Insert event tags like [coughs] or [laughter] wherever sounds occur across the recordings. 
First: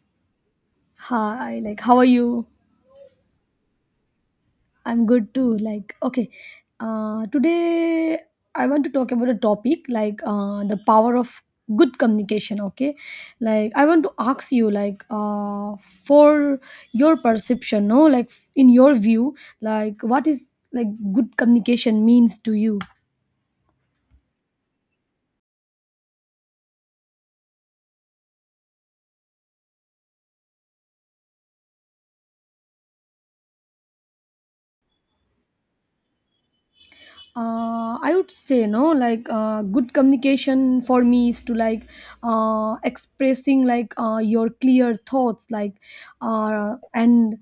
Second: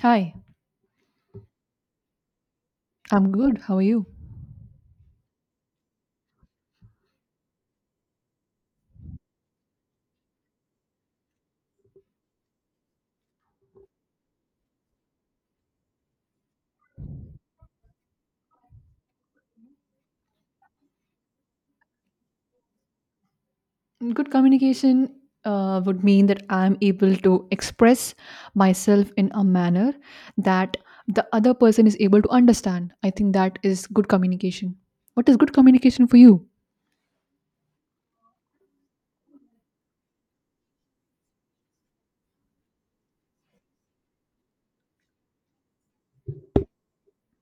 Hi, Hi, like, how are you? I'm good. How are you? I'm good too. Like, okay, today I want to talk about a topic like the power of good communication. Okay, like, I want to ask you, like, for your perception, no, like, in your view, like, what is like good communication means to you? Good communication would mean that I'm able to express myself in a manner that the other person is able to understand. I think that is good communication. What is good communication for you? I would say no like good communication for me is to like expressing like your clear thoughts like uh, and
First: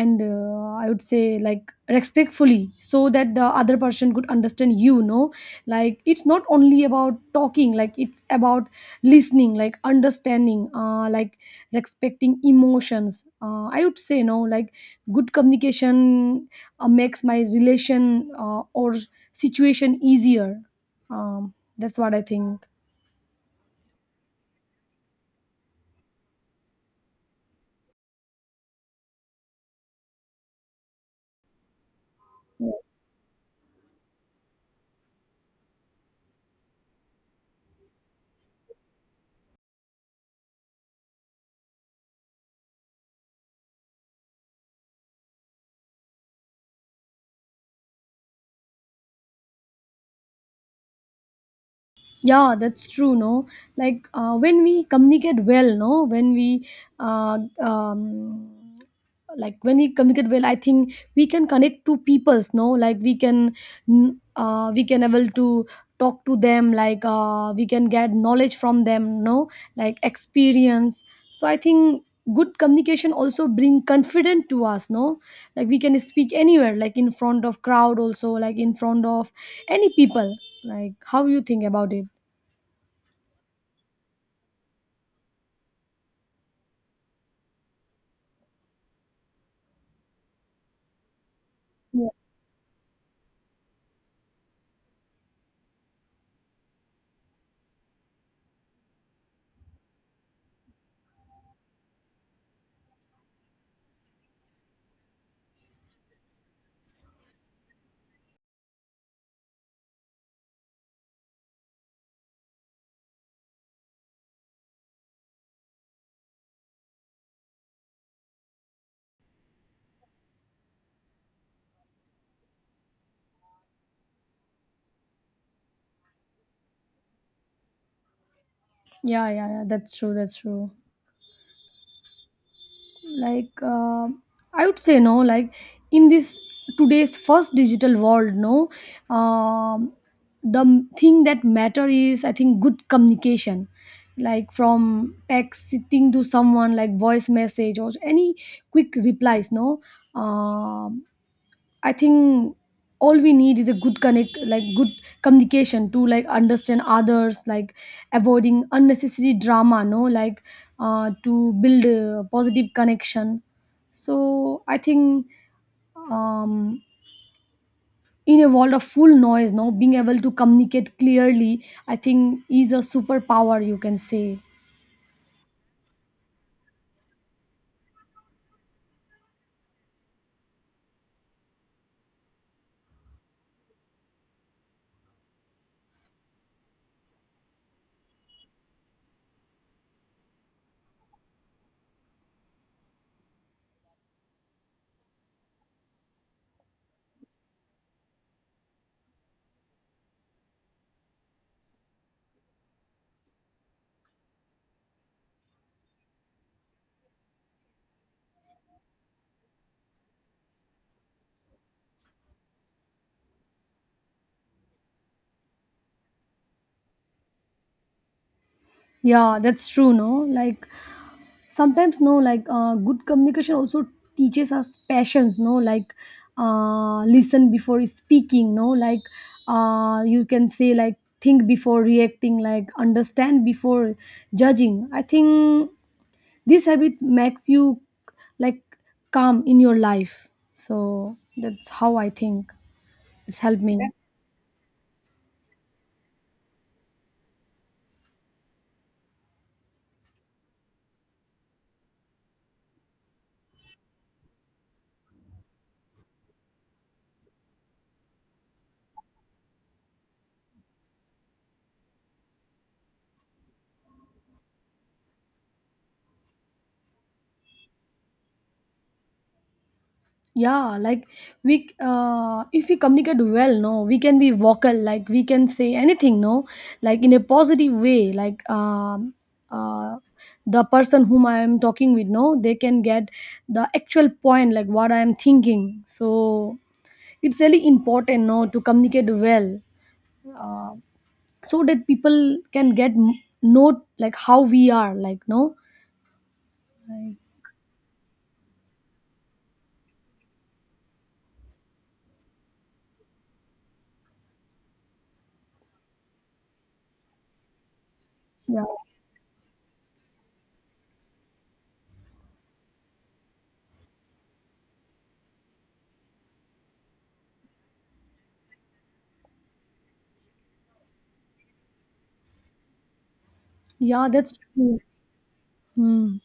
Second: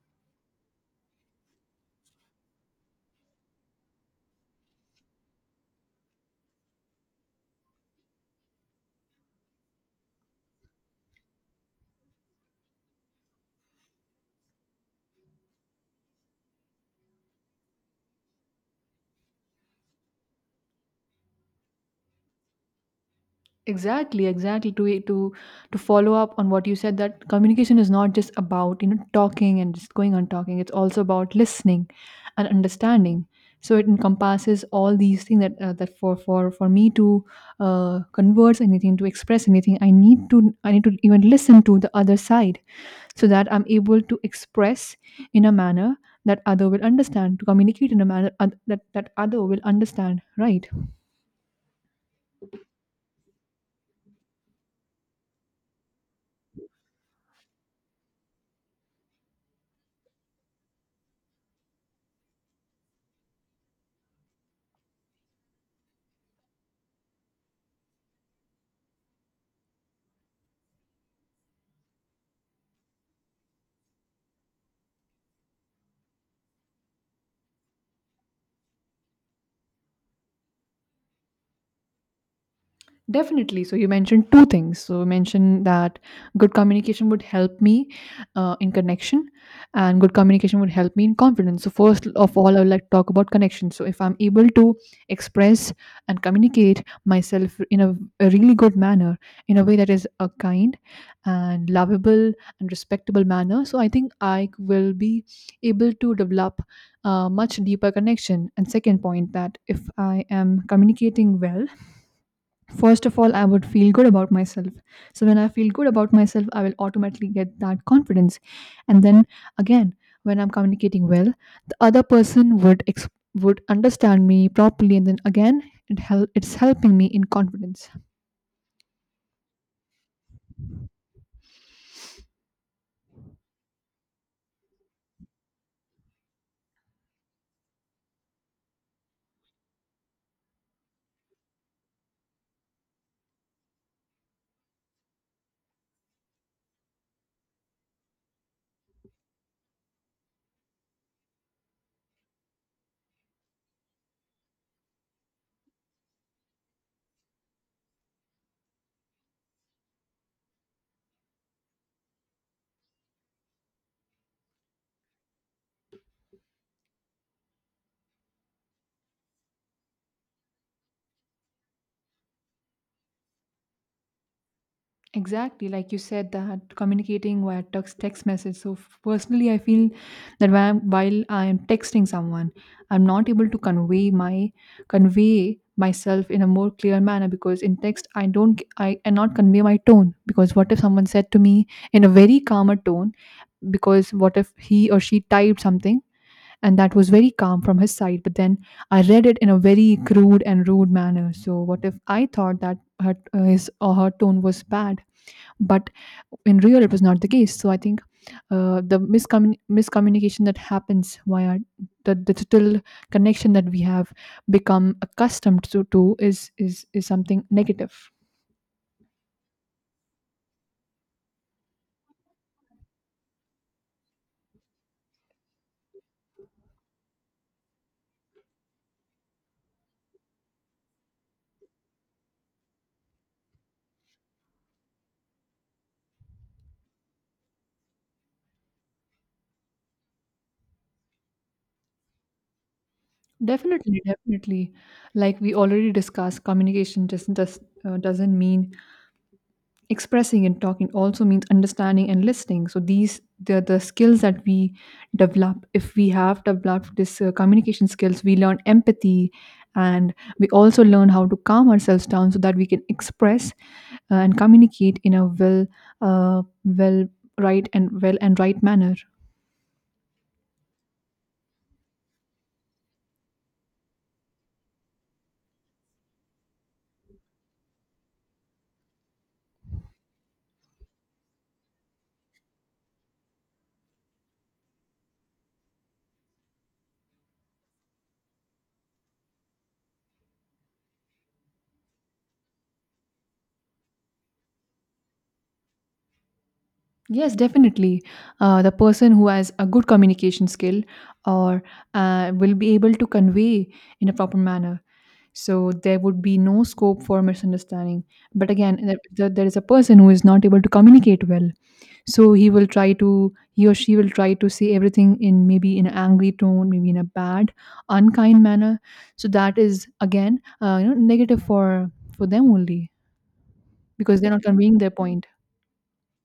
and I would say like respectfully so that the other person could understand you. No, like it's not only about talking like it's about listening like understanding like respecting emotions, I would say no like good communication makes my relation or situation easier. That's what I think. Exactly, exactly, to follow up on what you said that communication is not just about talking and just going on talking, it's also about listening and understanding. So it encompasses all these things that for me to converse anything, to express anything, I need to even listen to the other side, so that I'm able to express in a manner that other will understand, to communicate in a manner that other will understand, right? Yeah, that's true, no, like when we communicate well, no, uh, um, when we communicate well, I think we can connect to peoples, no, like we can we can able to talk to them, like we can get knowledge from them, no, like experience. So I think good communication also bring confidence to us, no, like we can speak anywhere, like in front of crowd also, like in front of any people. Like how you think about it? Definitely. So you mentioned two things. So you mentioned that good communication would help me in connection, and good communication would help me in confidence. So Yeah, first of all, I would like to talk about connection. So if I'm able to express and communicate myself in a really good manner, in a way that is a kind and lovable and respectable manner, so I think I will be able to develop a much deeper connection. And second point, that if I am communicating well, first of all, I would feel good about myself. So when I feel good about myself, I will automatically get that confidence. And then again, when I'm communicating well, the other person would would understand me properly. And then again, it it's helping me in confidence. Yeah. That's true. That's true. Like, I would say no. Like, in this today's first digital world, no, um, the thing that matter is, I think, good communication. Like from texting to someone, like voice message or any quick replies, no. Um, I think all we need is a good connect, like good communication to like understand others, like avoiding unnecessary drama, no, like to build a positive connection. So I think um, in a world of full noise, no, being able to communicate clearly, I think, is a superpower, you can say. Exactly, like you said, that communicating via text message. So, personally, I feel that while I am texting someone, I'm not able to convey myself in a more clear manner, because in text I cannot convey my tone. Because what if someone said to me in a very calmer tone, because what if he or she typed something and that was very calm from his side, but then I read it in a very crude and rude manner? So what if I thought that his or her tone was bad, but in real, it was not the case? So I think the miscommunication that happens via the digital connection that we have become accustomed to is is something negative. Yeah, that's true, no, like sometimes, no, like good communication also teaches us patience, no, like listen before speaking, no, like you can say like think before reacting, like understand before judging. I think these habits makes you like calm in your life. So that's how I think it's helped me. Definitely, definitely. Like we already discussed, communication just doesn't mean expressing and talking, also means understanding and listening. So these, the skills that we develop, if we have developed this communication skills, we learn empathy, and we also learn how to calm ourselves down so that we can express and communicate in a well right and well and right manner. Yeah, like we if we communicate well, no, we can be vocal, like we can say anything, no, like in a positive way, like uh, the person whom I am talking with, no, they can get the actual point, like what I am thinking. So it's really important, no, to communicate well, uh, so that people can get know like how we are like, no. Yes, definitely. The person who has a good communication skill or will be able to convey in a proper manner. So there would be no scope for misunderstanding. But Yeah, again, there is a person who is not able to communicate well. So he will try to, he or she will try to say everything in maybe in an angry tone, maybe in a bad, unkind manner. So that is again, negative for them only, yeah, because they're that's not true. conveying their point. Hmm.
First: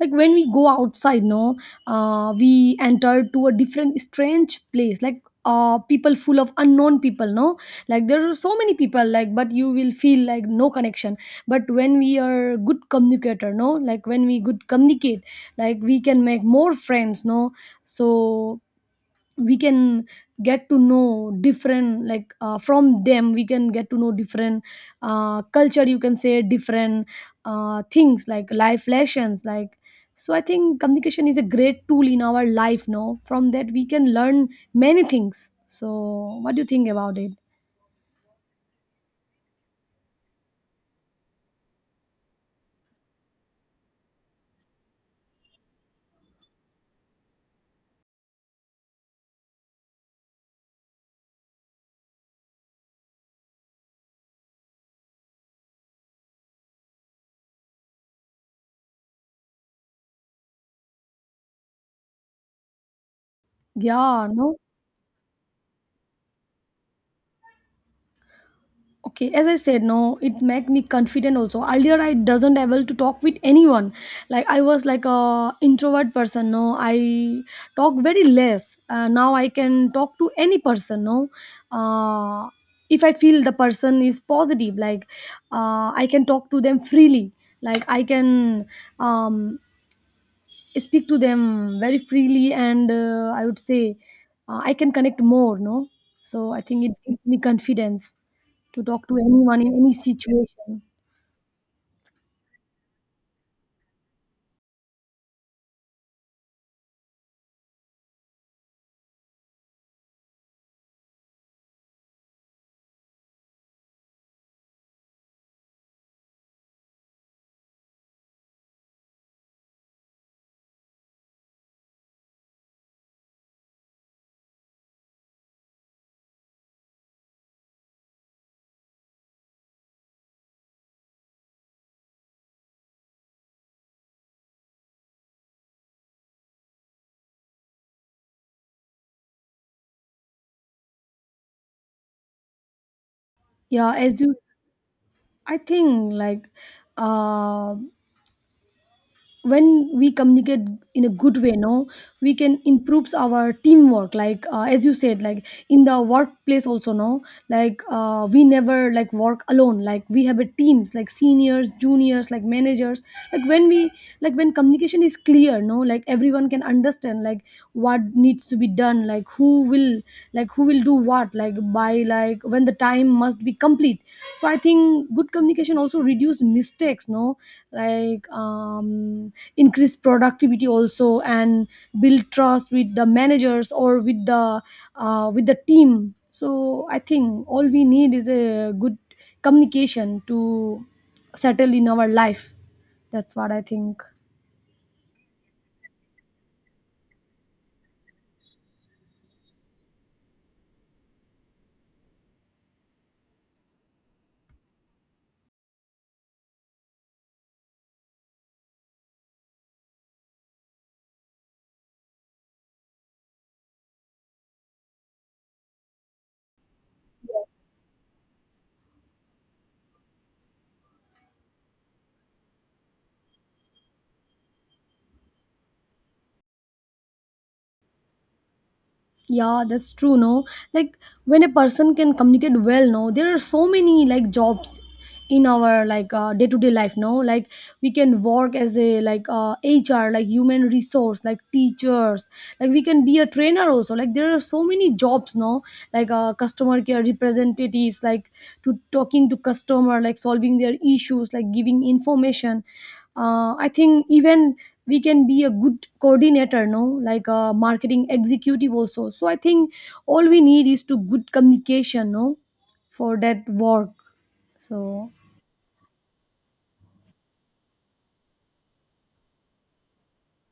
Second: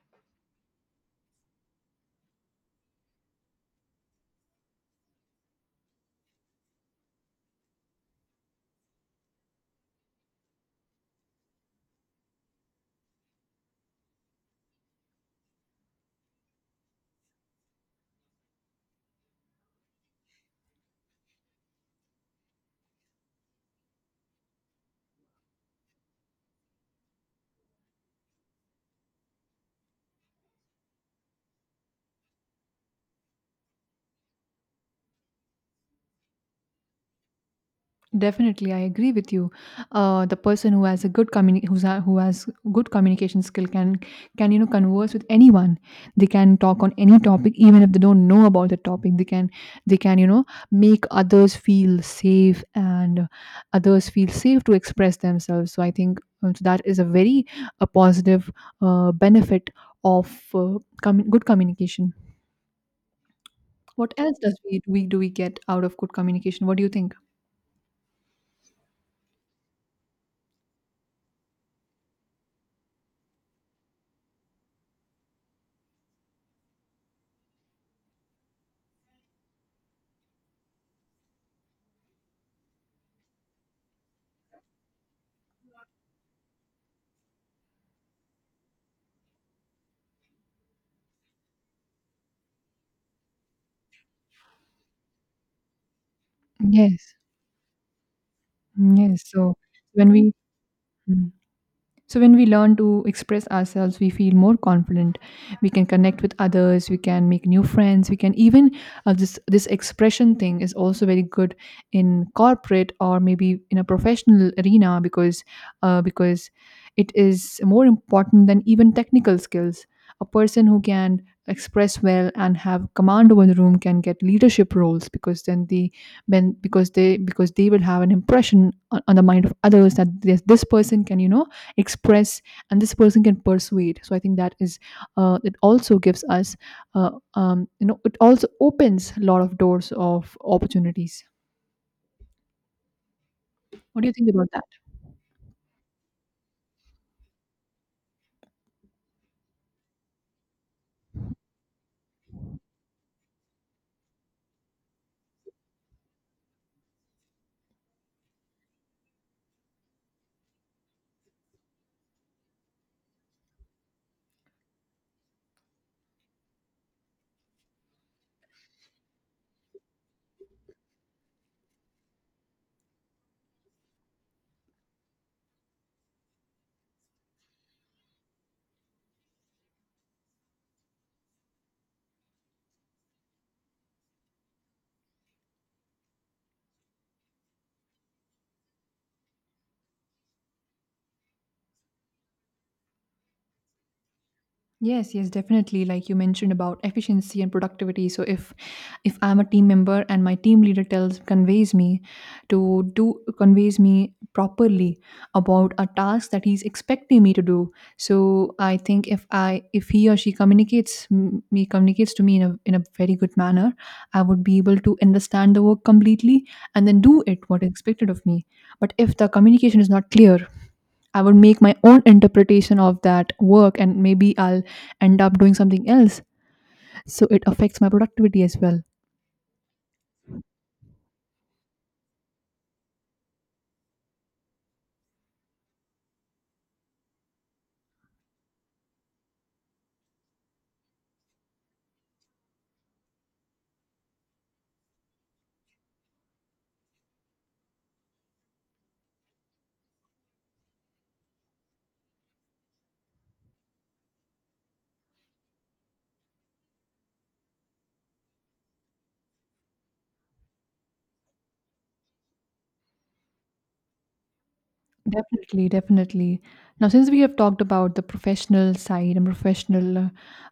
Like when we go outside, no, we enter to a different strange place, like people full of unknown people, no, like there are so many people, like but you will feel like no connection. But when we are good communicator, no, like when we good communicate, like we can make more friends, no, so we can get to know different, like from them we can get to know different culture, you can say, different things like life lessons, like so I think communication is a great tool in our life, no, from that we can learn many things. So what do you think about it? Definitely, I agree with you. The person who has a good who has good communication skill can can converse with anyone. They can talk on any topic, even if they don't know about the topic. They can make others feel safe and others feel safe to express themselves. So I think so that is a very a positive benefit of uh, good communication. What Yeah, else no. does we do we do we get out of good communication? What do you think? Okay, as I said, no, it make me confident also. Earlier I doesn't able to talk with anyone, like I was like a introvert person, no, I talk very less. Now I can talk to any person, no. uh, if I feel the person is positive, like I can talk to them freely, like I can um, speak to them very freely, and I would say I can connect more, no. So I think it Yes. gives me confidence to Mm, talk to yes. So anyone in any when we, situation. mm. So when we learn to express ourselves, we feel more confident. We can connect with others. We can make new friends. We can even this this expression thing is also very good in corporate or maybe in a professional arena, because uh, because it is more important than even technical skills. A person who can express well and have command over the room can get leadership roles, because then the when because they will have an impression on the mind of others that this person can express, and this person can persuade. So I think that is it also gives us it also opens a lot of doors of opportunities. Yeah What do you as think you about that? I think like, uh, when we communicate in a good way, no, we can improves our teamwork, like as you said, like in the workplace also, no, like we never like work alone, like we have a teams, like seniors, juniors, like managers. Like when we, like when communication is clear, no, like everyone can understand like what needs to be done, like who will, like who will do what, like by like when the time must be complete. So I think good communication also reduce mistakes, no, like increase productivity also, and build trust with the managers or with the team. So I think all we need is a good communication to settle in our life. That's what I think. Yes, yes, definitely. Like you mentioned about efficiency and productivity. So if I'm a team member and my team leader tells conveys me to do conveys me properly about a task that he's expecting me to do. So I think if I if he or she communicates to me in a very good manner, I would be able to understand the work completely and then do it what is expected of me. But if the communication is not clear, I would make my own interpretation of that work, and maybe I'll end up doing something else. So it affects my productivity as well. Yeah, that's true, no, like when a person can communicate well, no, there are so many like jobs in our like day-to-day life, no, like we can work as a like HR, like human resource, like teachers, like we can be a trainer also, like there are so many jobs, no, like customer care representatives, like to talking to customer, like solving their issues, like giving information. I think even we can be a good coordinator, no, like a marketing executive also. So I think all we need is to good communication, no, for that work. So Definitely, definitely. Now, since we have talked about the professional side and professional uh,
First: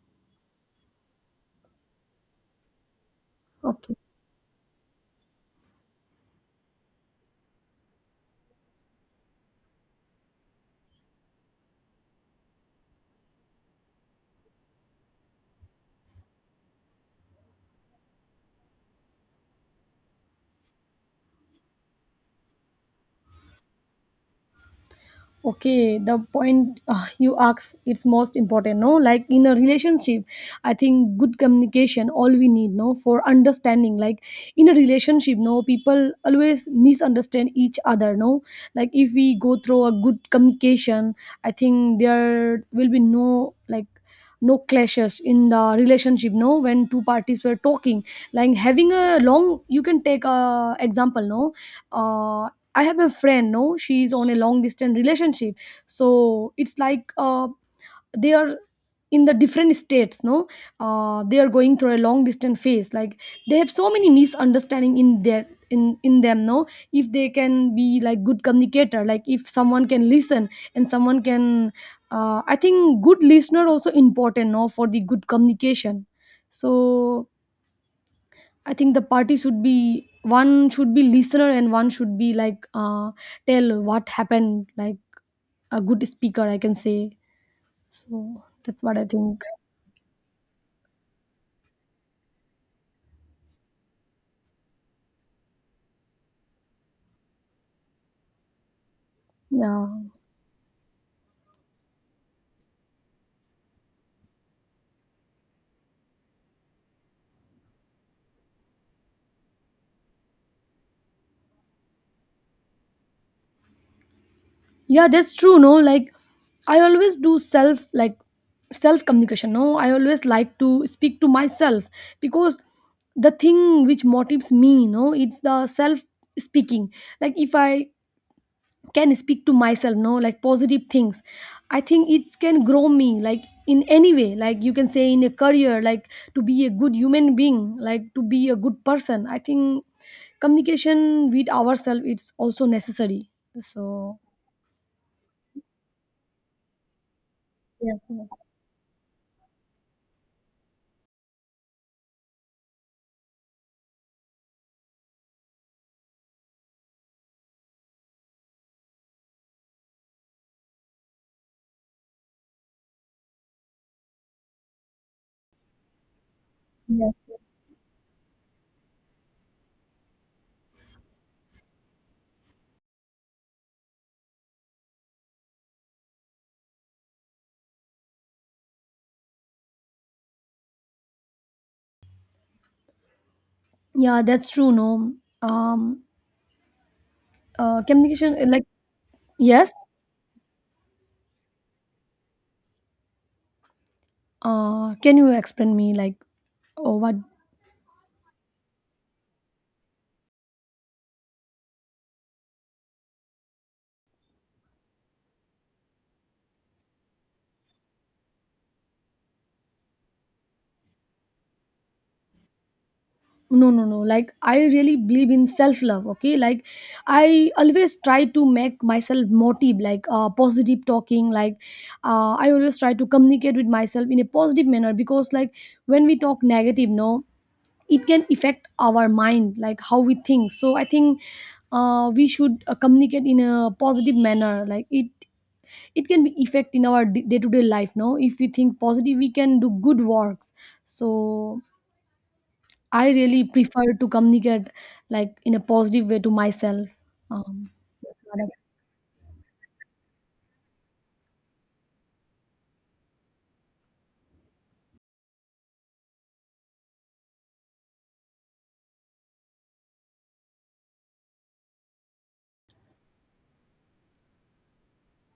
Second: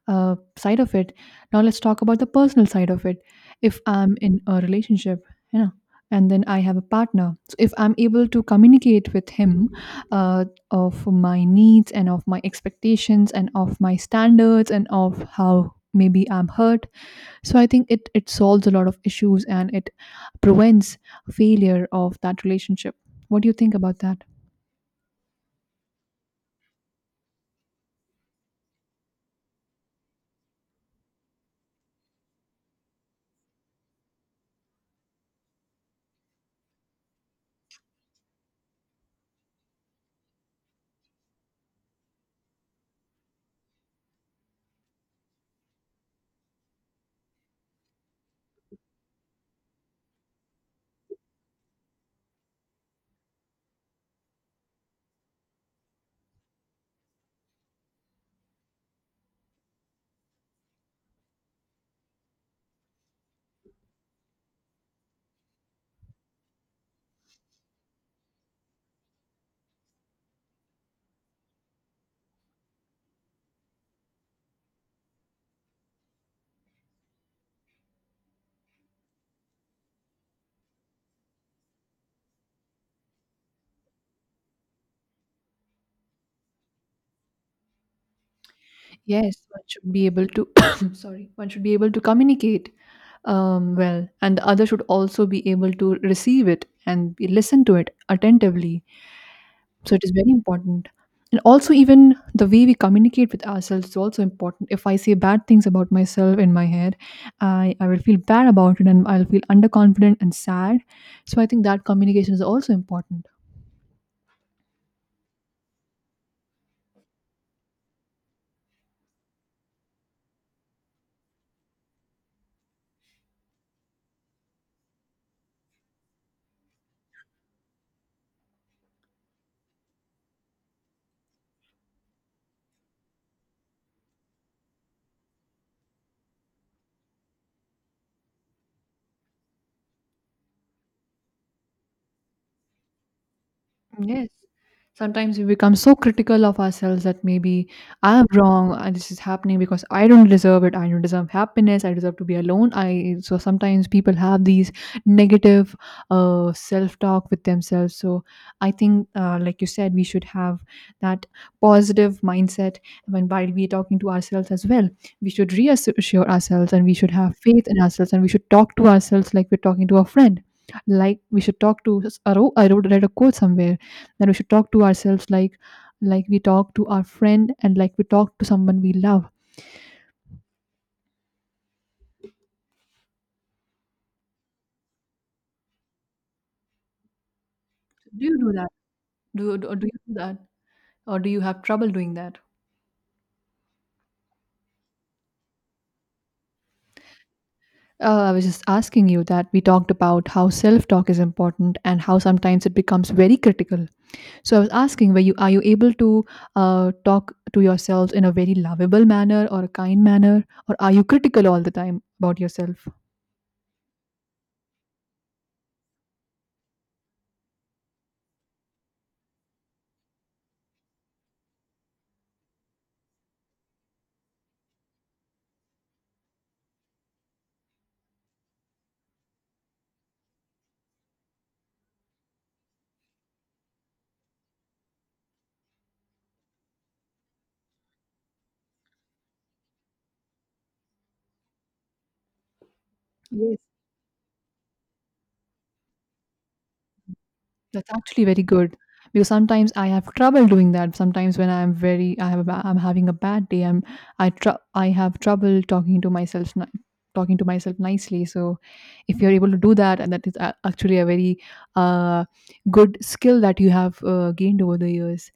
uh, side of it, now let's talk about the personal side of it. If okay. I'm in a relationship, you know, and then I have a partner, so if I'm able to communicate with him uh, of my needs and of my expectations and of my standards and of how maybe I'm hurt, so I think it, it solves a lot of issues and it prevents failure of that relationship. What do you think about that? Okay, the point you ask it's most important, no, like in a relationship. I think good communication all we need, no, for understanding. Like in a relationship, no, people always misunderstand each other, no, like if we go through a good communication, I think there will be no like no clashes in the relationship, no, when two parties were talking, like having a long, you can take a example, no. uh I have a friend, no, she's on a long distance relationship. So it's like they are in the different states, no, they are going through a long distance phase. Like they have so many misunderstanding in their in them, no. If they can be like good communicator, like if someone can listen and someone can, I think good listener also important, no, for the good communication. So I think the party should be one should be listener and one should be like tell what happened, like a good speaker, I can say. So that's what I Yes, think. one should be able to, [coughs] sorry, one should be able to communicate well, and the other should also be able to receive it and be, listen to it attentively. Yeah, So it is very important. And also, even the way we communicate with ourselves is also important. If I say bad things about myself in my head, I will feel bad about it, and I'll feel underconfident and sad. So I think that communication is also important. yeah, that's true. No, like I always do self, like self communication. No, I always like to speak to myself because the thing which motivates me, no, it's the self speaking. Like if I can speak to myself, no, like positive things, I think it can grow me like in any way, like you can say in a career, like to be a good human being, like to be a good person. I think communication with ourselves it's also necessary. So Yes. Sometimes we become so critical of ourselves that maybe yes, I'm yes, wrong, and this is happening because I don't deserve it. I don't deserve happiness. I deserve to be alone. I, so sometimes people have these negative self-talk with themselves. So I think, like you said, we should have that positive mindset when while we're talking to ourselves as well. We should reassure ourselves, and we should yes. have faith in ourselves, and we should talk to ourselves like we're talking to a friend. Like we should talk to. I read a quote somewhere, then we should talk to ourselves like we talk to our friend and like we talk to someone we love. Yeah, that's true, no. um Do Communication, you do like that? Yes. Do you do that? Or do you have trouble doing that? Can you explain me like, oh, what? Uh, I was just asking you that we talked about how self talk is important and how sometimes it becomes very critical. So I was asking, were you are you able to talk to yourselves in a very lovable manner or a kind manner, or are you critical all the time about yourself? No, no, no, like I really believe in self love, okay, like I always try to make myself motive, like positive talking, like I always try to communicate with myself in a positive manner, because like when we talk negative, no, it can affect our mind, like how we think. So I think we should communicate in a positive manner, like it can be effect in our day to day life, no. If we think positive, we can do good works. So I really Yes. prefer to communicate like in a positive way to myself. Um, That's actually very good, because sometimes I have trouble doing that. Sometimes when I'm I have, I'm having a bad day. I have trouble talking to myself nicely. So, if you're able to do that, and that is actually a very uh, good skill that you have gained over the years.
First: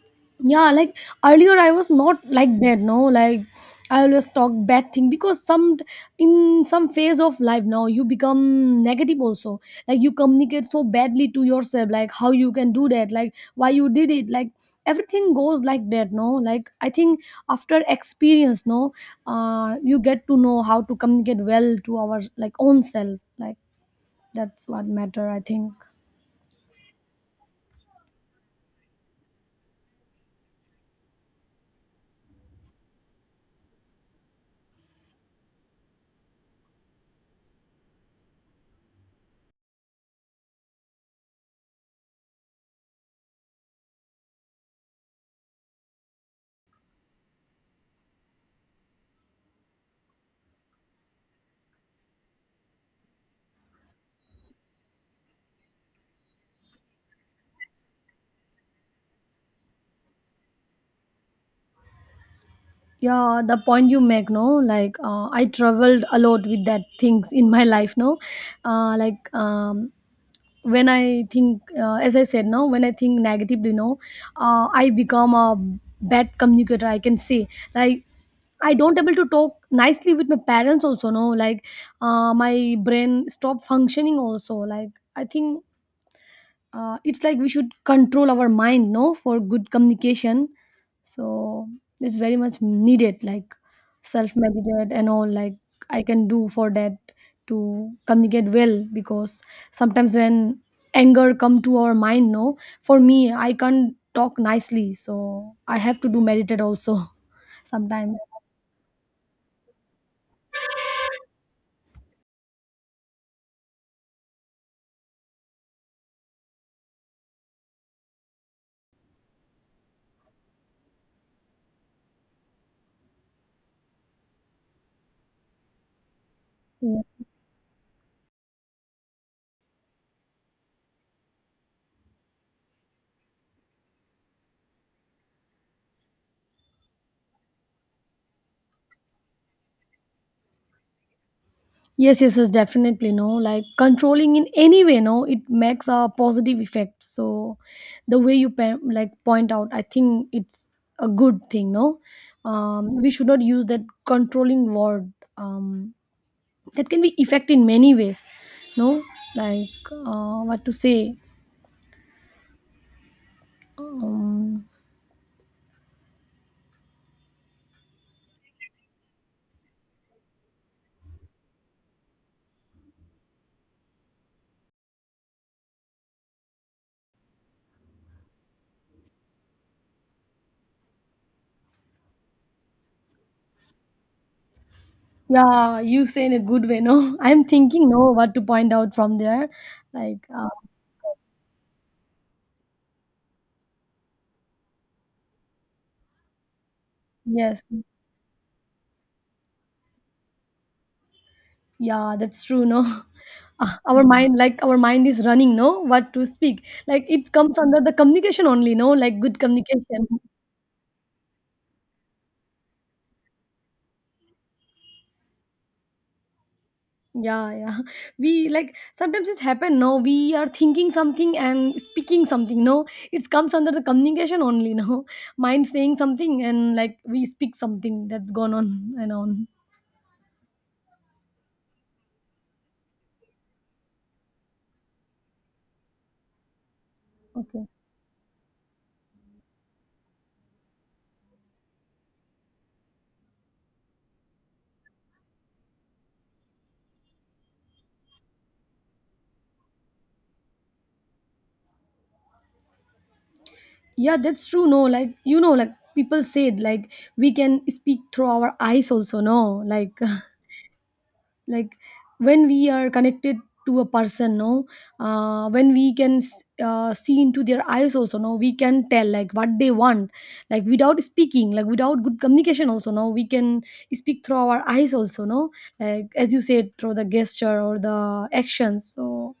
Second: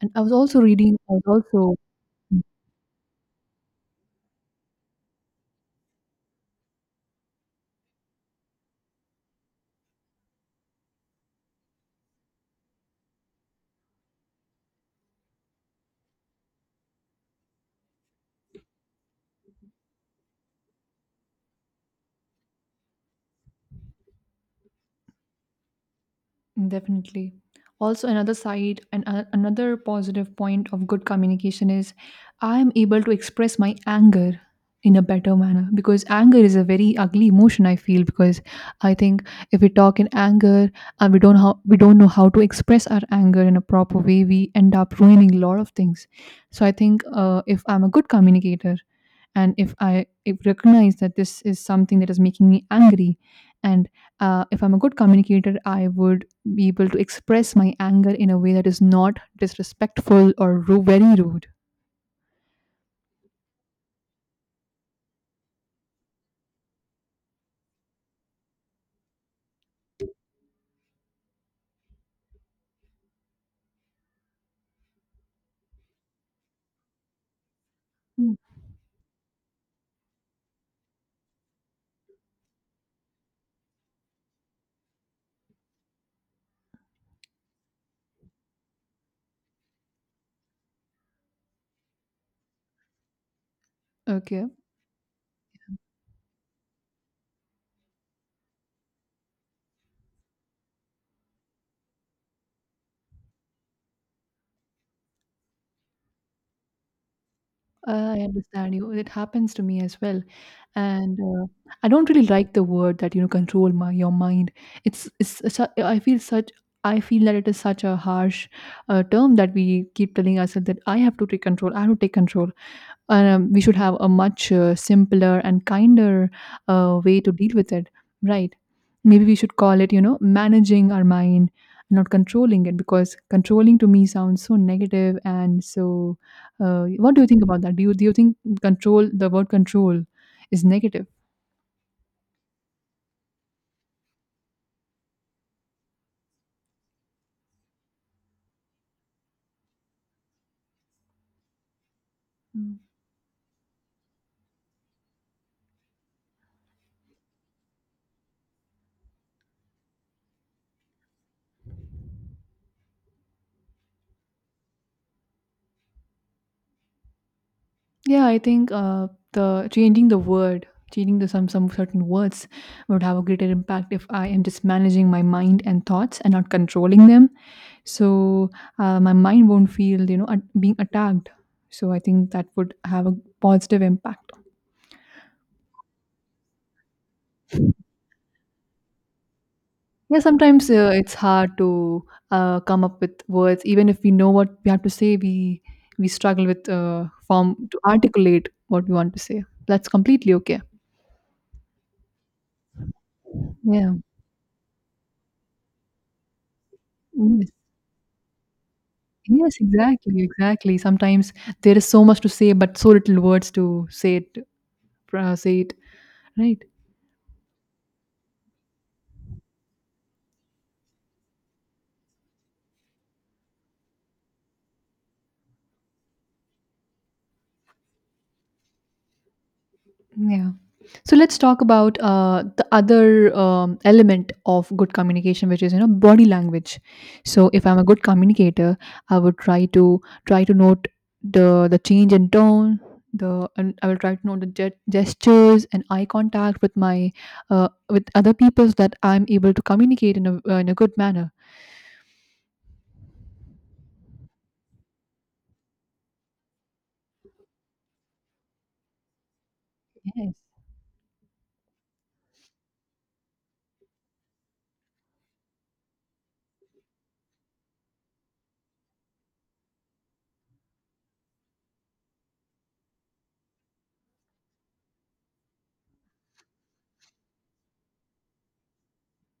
And I was also yeah, like reading. I was earlier I also was not like that. No, like I always talk bad thing because some, in some phase of life now you become negative also. Like you communicate so badly to yourself. Like how you can do that. Like why you did it. Like everything goes like that. No, like I think after experience, no, you get to know how to communicate well to our like own self. Like that's what matter, I think. definitely. Also, another side and another positive point of good communication is I am able to express my anger in a better manner, because anger is a very ugly emotion I feel, because I think if we talk in anger and we don't know how to express our anger in a proper way, we end up ruining a lot of things. So I think if I'm a good communicator, and if I if recognize that this is something that is making me angry, and if I'm a good communicator, I would be able to express my anger in a way that is not disrespectful or very rude. Yeah, the point you make, no, like I traveled a lot with that things in my [laughs] life, no, uh, like um, when I think, as I said, no, when I think negatively, no, I become a bad communicator, I can say, like Mm. I don't able to talk nicely with my parents also, no, like my brain stop functioning also, like I think it's like we should control our mind, no, for good communication. So it's very much needed, like self Okay, meditate and all, like I can do for that to communicate well, because sometimes when anger come to our mind, no, for me I can't talk nicely, so I have to do meditate also [laughs] sometimes. I understand you. It happens to me as well, and I don't really like the word that, you know, control my your mind. It's I feel such, I feel that it is such a harsh term that we keep telling ourselves, that I have to take control. I have to take control. We should have a much simpler and kinder way Yeah. to deal with it, right? Maybe we should call it managing our mind, not controlling it, because controlling to me sounds so negative and so what do you think about that? Do you, do you think control, the word control, is negative? Yes, yes, definitely. No, like controlling in any way, no, it makes a positive effect. So, the way you like point out, I think it's a good thing. No, Mm. We should not use that controlling word. Um, that can be effect in many ways. No, like what to say. Um, Yeah, I think the changing the word, changing the some certain words would have a greater impact if I am just managing my mind and thoughts and not controlling them. So my mind won't feel being attacked, so I think that would have a positive impact. yeah, you say in a good way. No, [laughs] I'm thinking. No, what to point out from there. Like Yeah, sometimes it's hard to come up with words. Even if we know what we have to say, we struggle with form yes, to articulate what we want to say. That's completely okay. yeah, that's true, no? [laughs] Ah, Yeah. our mind, like our mind is running, no? What to speak? Like it Yes. comes under the communication only, no? Like good Yes, communication. exactly, exactly. Sometimes there is so much to say but so little words to say it, say it, right? Yeah, yeah. [laughs] We like sometimes it's happen, no? We are thinking something and speaking something, no? It comes under the communication only, [laughs] no? Mind saying something and like we speak something that's gone on and on. Yeah. So let's talk about the other element of good communication, which is, body language. So Okay. if I'm a good communicator, I would try to note the change in tone. The and I will try to note the gestures and eye contact with my with other people, so that I'm able to communicate in a, in a good manner. Yeah, that's true, no? Like, you know, like people said, like we can speak through our eyes also, no? Like, [laughs] Yes. like when we are connected to a person, no, when we can s- see into their eyes also, no, we can tell like what they want, like without speaking, like without good communication also, no, we can speak through our eyes also, no, like as you said, through the gesture or the actions. So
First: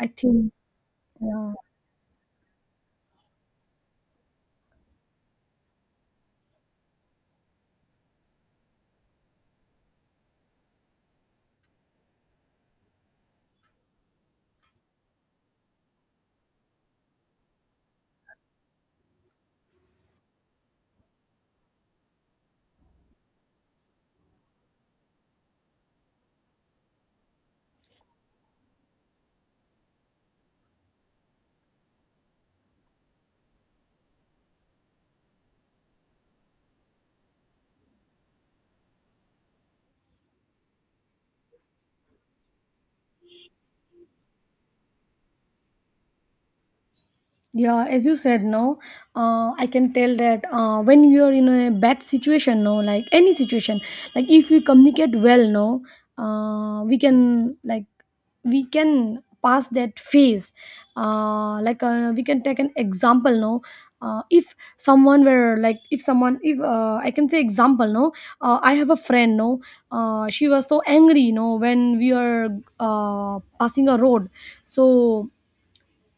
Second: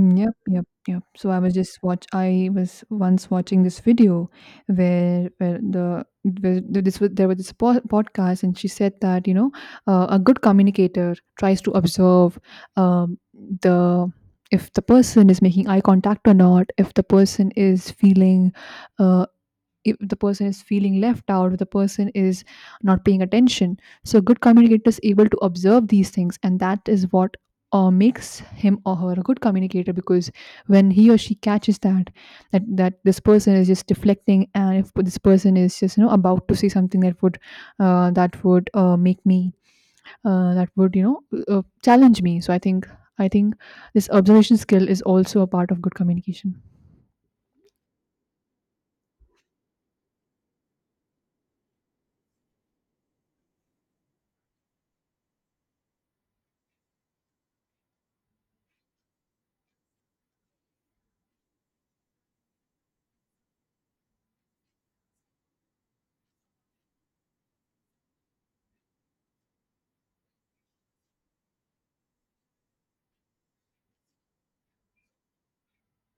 I yep, think, yep, yep. So I yeah, was just watch. I was once watching this video where this was, there was this podcast, and she said that, a good communicator tries to observe, um, the, if the person is making eye contact or not, if the person is feeling, uh, if the person is feeling left out, if the person is not paying attention. So a good communicator is able to observe these things, and that is what makes him or her a good communicator. Because when he or she catches that, that this person is just deflecting, and if this person is just about to say something that would, make me, that would, challenge me. So I think this observation skill is also a part of good communication. yeah, as you said, no, I can tell that when you are in a bad situation, no, like any situation, like if we communicate well, no, we can like we can pass that phase. We can take an example, no. If someone were like if someone if I can say example, no. I have a friend, no. She was so angry, no, when we are passing a road. So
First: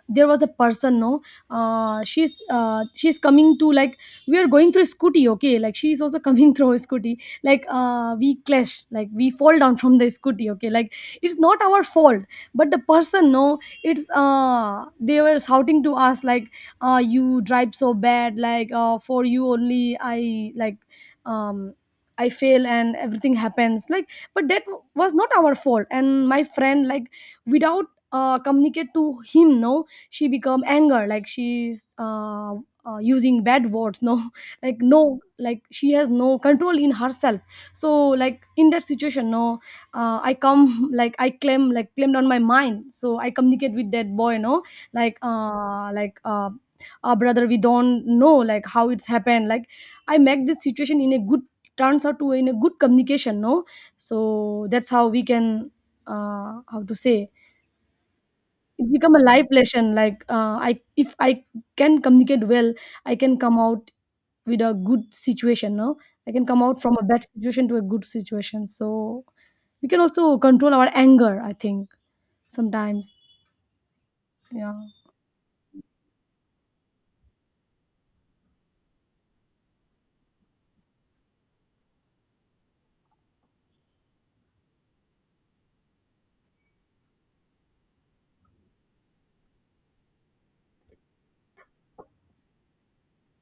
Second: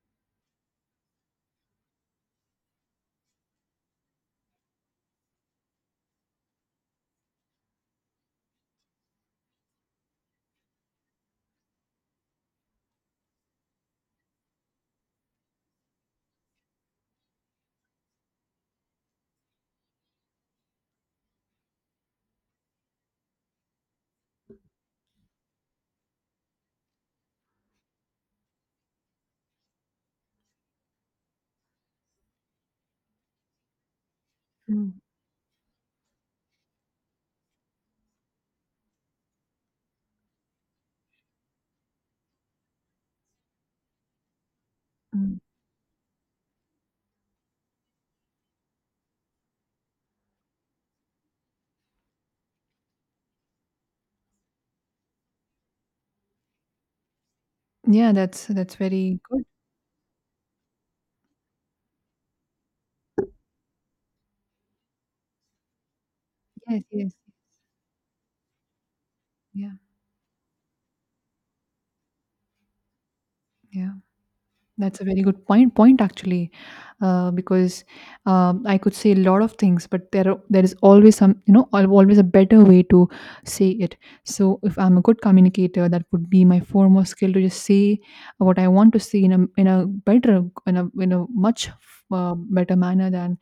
there was a person, no. She's coming to like we are going through scooty, okay, like she's also [laughs] coming through a scooty. We clash, like we fall down from the scooty, okay. Like it's not our fault, but the person, no, it's uh, they were shouting to us like, uh, you drive so bad, like for you only I like, um I fail and everything happens, like, but that was not our fault. And my friend like without communicate to him, no, she become anger, like she's using bad words, no, [laughs] like, Mm, no, like she has no control in herself. So like in that situation, no, I come [laughs] like I claim, like claimed on my mind, so I communicate with that boy, no, like mm. Brother, we don't know like how it's happened. Like I make this situation in a good, turns out to in a good communication, no. So that's how we can, uh, how to say, Yeah, that's it become a very life good. lesson. Like I, if I can communicate well, I can come out with a good situation, no. I can come out Yes, from a yes. bad situation to a good situation. So Yeah. we can also control our anger, I think, sometimes. Yeah. Yeah, That's a very good point. Point actually. Because I could say a lot of things, but there is always some, always a better way to say it. So if I'm a good communicator, that would be my foremost skill to just say what I want to say in a, in a better in a, much better manner than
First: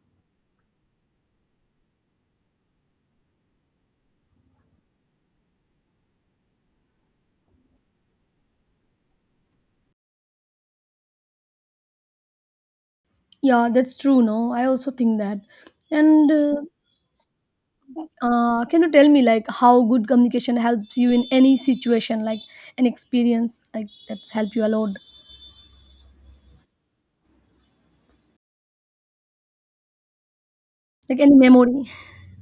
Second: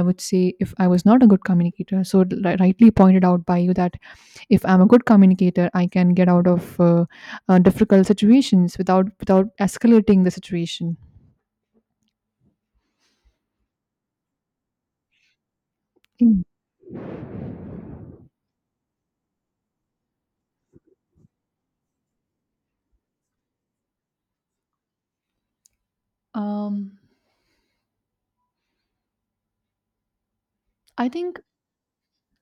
I would say if I was not a good communicator. So, rightly pointed out by you, that if I'm a good communicator, I can get out of difficult situations without escalating the situation. yeah, that's true, no? I also think that. And Mm. Can you tell me like how good communication helps you in any situation, like an experience like that's helped you a lot, Um, I like any think memory?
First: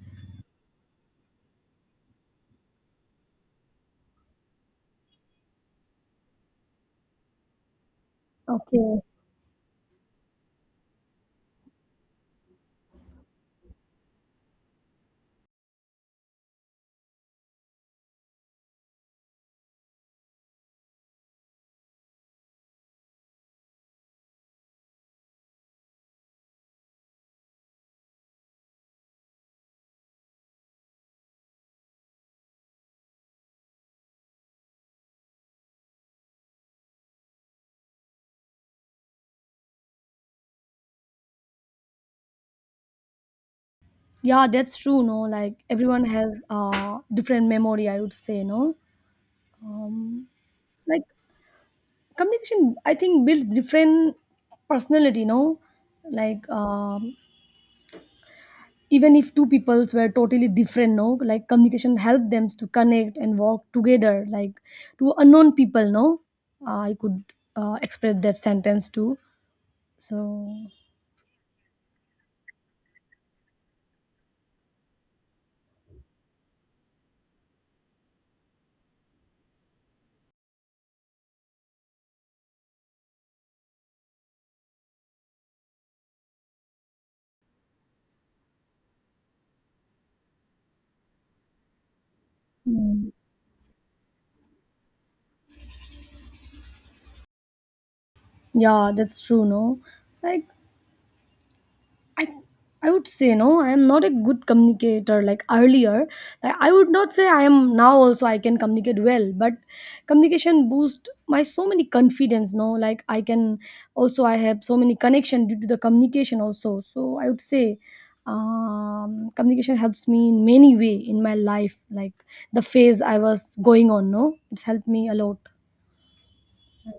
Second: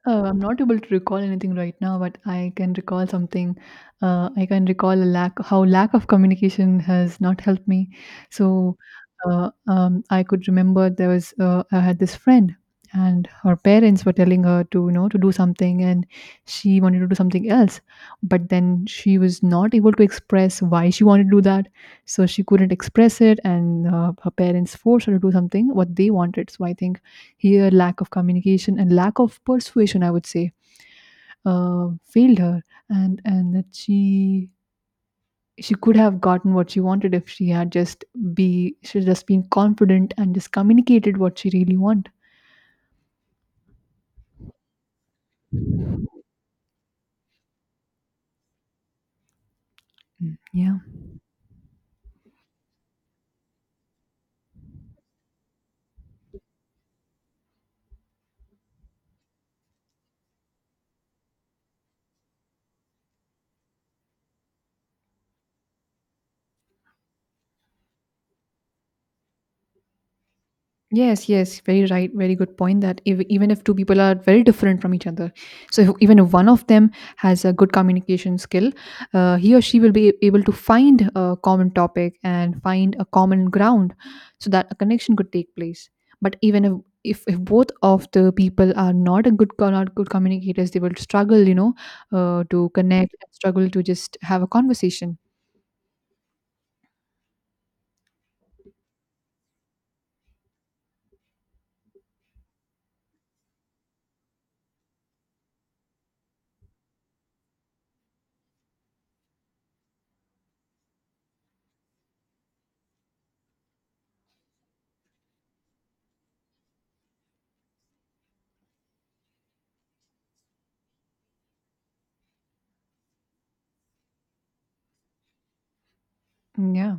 I'm not able to recall anything right now, but I can recall something. I can recall a lack of communication has not helped me. So Okay. I could remember there was, I had this friend, and her parents were telling her to, to do something, and she wanted to do something else, but then she was not able to express why she wanted to do that. So she couldn't express it, and her parents forced her to do something what they wanted. So I think, here, lack of communication and lack of persuasion, I would say, failed her, and that she could have gotten what she wanted if she had just be she had just been confident and just communicated what she really want. Yeah, that's true. No, like everyone has uh, different memory, I would say. No, um, Mm. Yeah. like communication, I think, builds different personality. No, like even if two peoples were totally different, no, like communication helped them to connect and work together. Like to unknown people, no, I could express that sentence too. So Yes, yes, very right, very good point, that if, even if two people are very different from each other, so if, even if one of them has a good communication skill, he or she will be able to find a common topic and find a common ground so that a connection could take place. But even if both of the people are not a not good communicators, they will struggle, you know, to mm, connect, struggle to just have a conversation. yeah, that's true. No, like I I would say, no, I am not a good communicator like earlier. Like I would not say I am now also I can communicate well, but communication boost my so many confidence, no? Like I can, also I have so many connection due to the communication also. So I would say, communication helps me in many way in my life, like the phase I was going on, no? It's helped me a lot. Mm. Yeah.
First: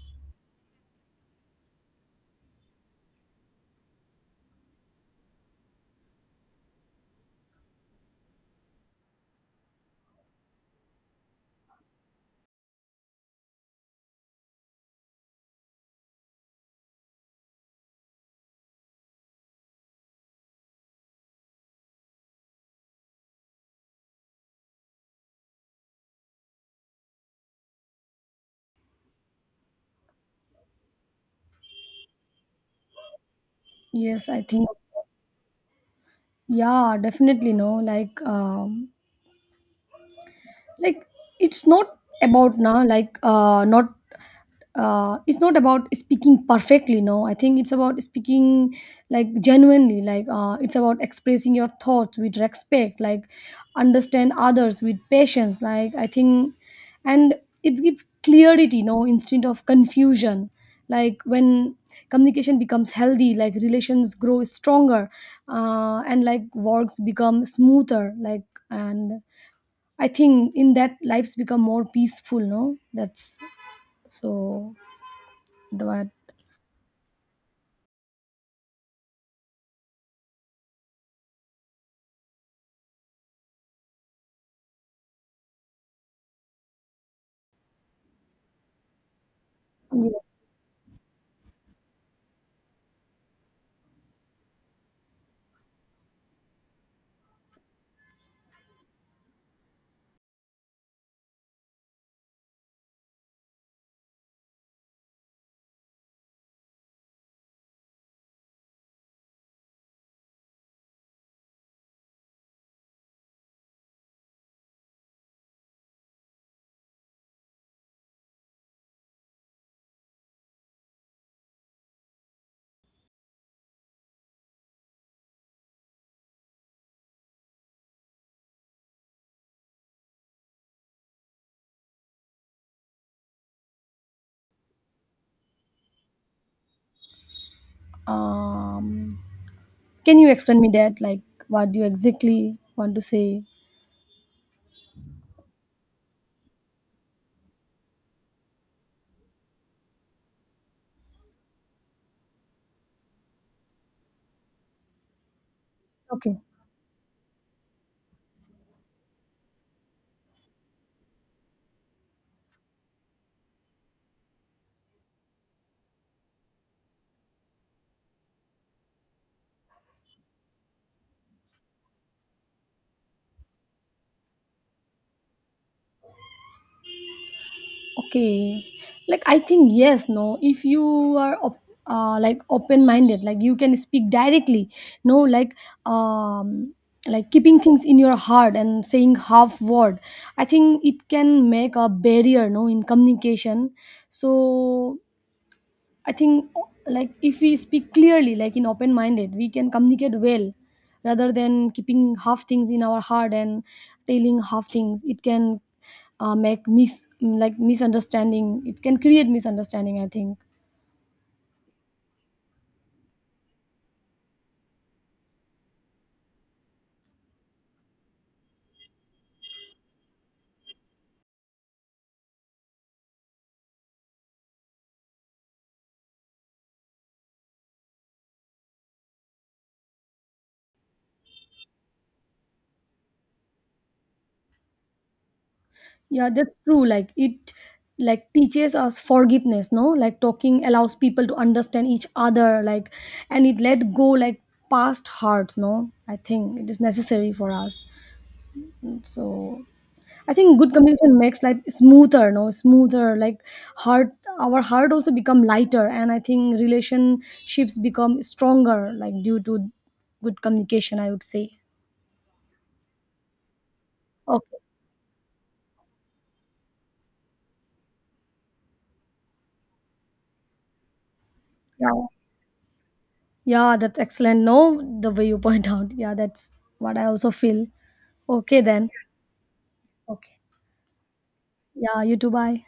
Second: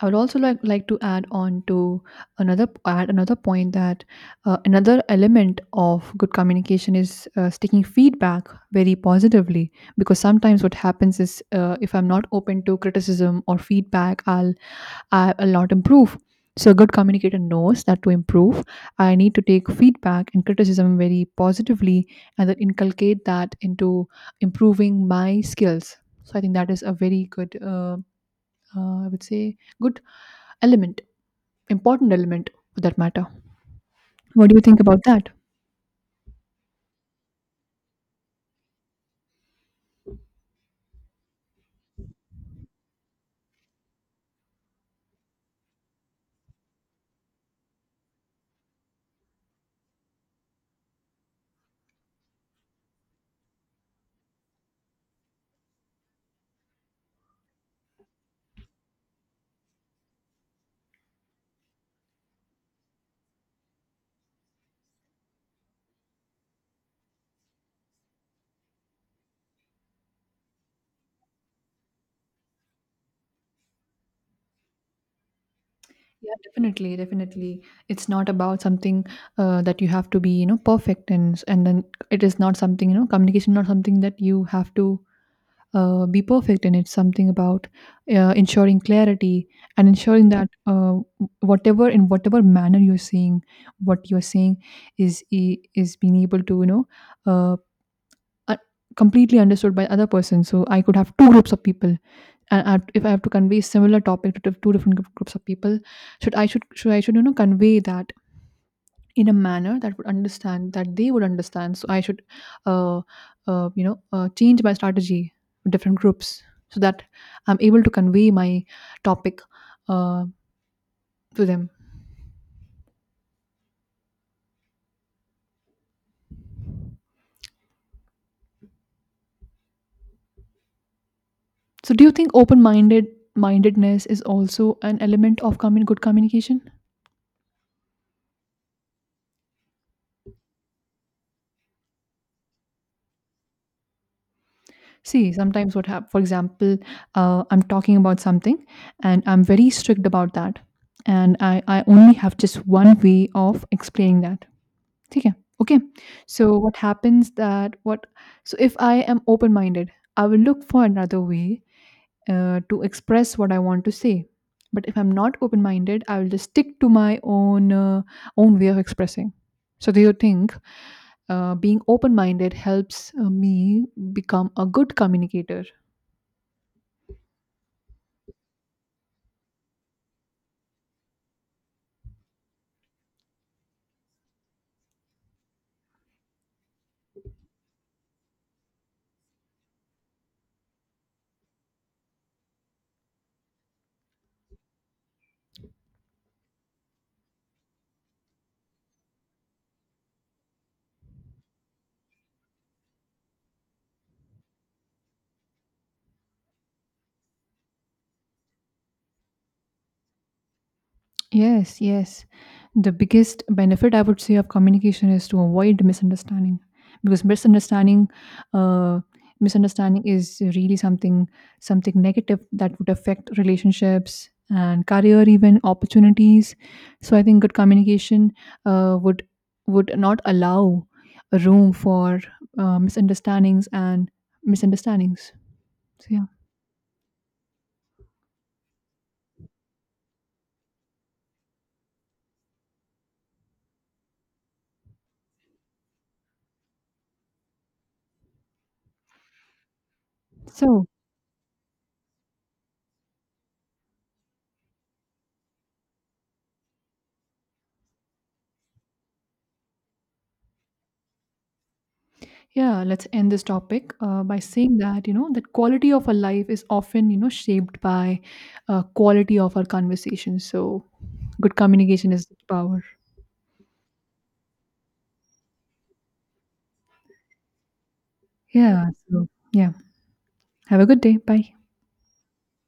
I would also like to add on to another point, that another element of good communication is taking feedback very positively, because sometimes what happens is, if I'm not open to criticism or feedback, I'll, I'll not improve. So a good communicator knows that to improve, I need to take feedback and criticism very positively and then inculcate that into improving my skills. So I think that is a very good, I would say, good element, important element for that matter. Yes, I What do you think, think about that? yeah, definitely no. Like it's not about now, like uh, not it's not about speaking perfectly, no. I think it's about speaking like genuinely, like it's about expressing your thoughts with respect, like understand others with patience. Like I think, and it gives clarity, no, instead of confusion, like when communication becomes healthy, like relations grow stronger, and like works become smoother, like, and I think in that lives become more peaceful, no? That's so that Yeah, definitely, definitely. It's not about something, that you have to be, you know, perfect, and then it is not something, you know, communication, not something that you have to be perfect in. It's something about ensuring clarity and ensuring that whatever in whatever manner you're saying, what you're saying is, is being able to, you know, uh, uh, completely understood by other person. So I could have two groups of people, and if I have to convey similar topic to, two different groups of people, should I, should you know, convey that in a manner that would understand, that they would understand. So I should, uh, you know, change my strategy with different groups, so that I'm able to convey my topic uh, to them. So do you think open minded, mindedness is also an element of good communication? um can you explain me that, like what do you exactly want to say? See, sometimes what happens, for example, I'm talking about something, and I'm very strict about that. And I only have just one way of explaining that. Okay. Okay. Okay. So what happens, that what so if I am open minded, I will look for another way to express what I want to say. But if I'm not open minded, I will just stick to my own, own way of expressing. So do you think being open minded helps me become a good communicator? Okay. Like I think yes, no. If you are like open minded, like you can speak directly, no, like um like keeping things in your heart and saying half word, I think it can make a barrier, no, in communication. So I think like if we speak clearly, like in open minded, we can communicate well rather than keeping half things in our heart and telling half things. It can make like misunderstanding. It can create misunderstanding, I think. Yes, yes. The biggest benefit I would say of communication is to avoid misunderstanding, because misunderstanding, uh is really something, something negative that would affect relationships and career, even opportunities. So I think good communication would not allow room for misunderstandings and misunderstandings. So yeah. Yeah, that's true. Like it like teaches us forgiveness. No, like talking allows people to understand each other, like, and it let go like past hurts. No, I think it is necessary for us. So I think good So communication makes life smoother, no, smoother. Like heart, our heart also become lighter, and I think relationships become stronger, like due to good communication, I would say. yeah, let's end this topic by Okay. saying that, you know, that quality of our life is often, you know, shaped by quality of our conversation. So, good Yeah. communication is the power. Yeah, that's excellent. No, the way you point [laughs] out. Yeah, that's what I also feel. Okay then. Yeah. So, yeah. Okay. Have a good day. Bye. Yeah. You too. Bye.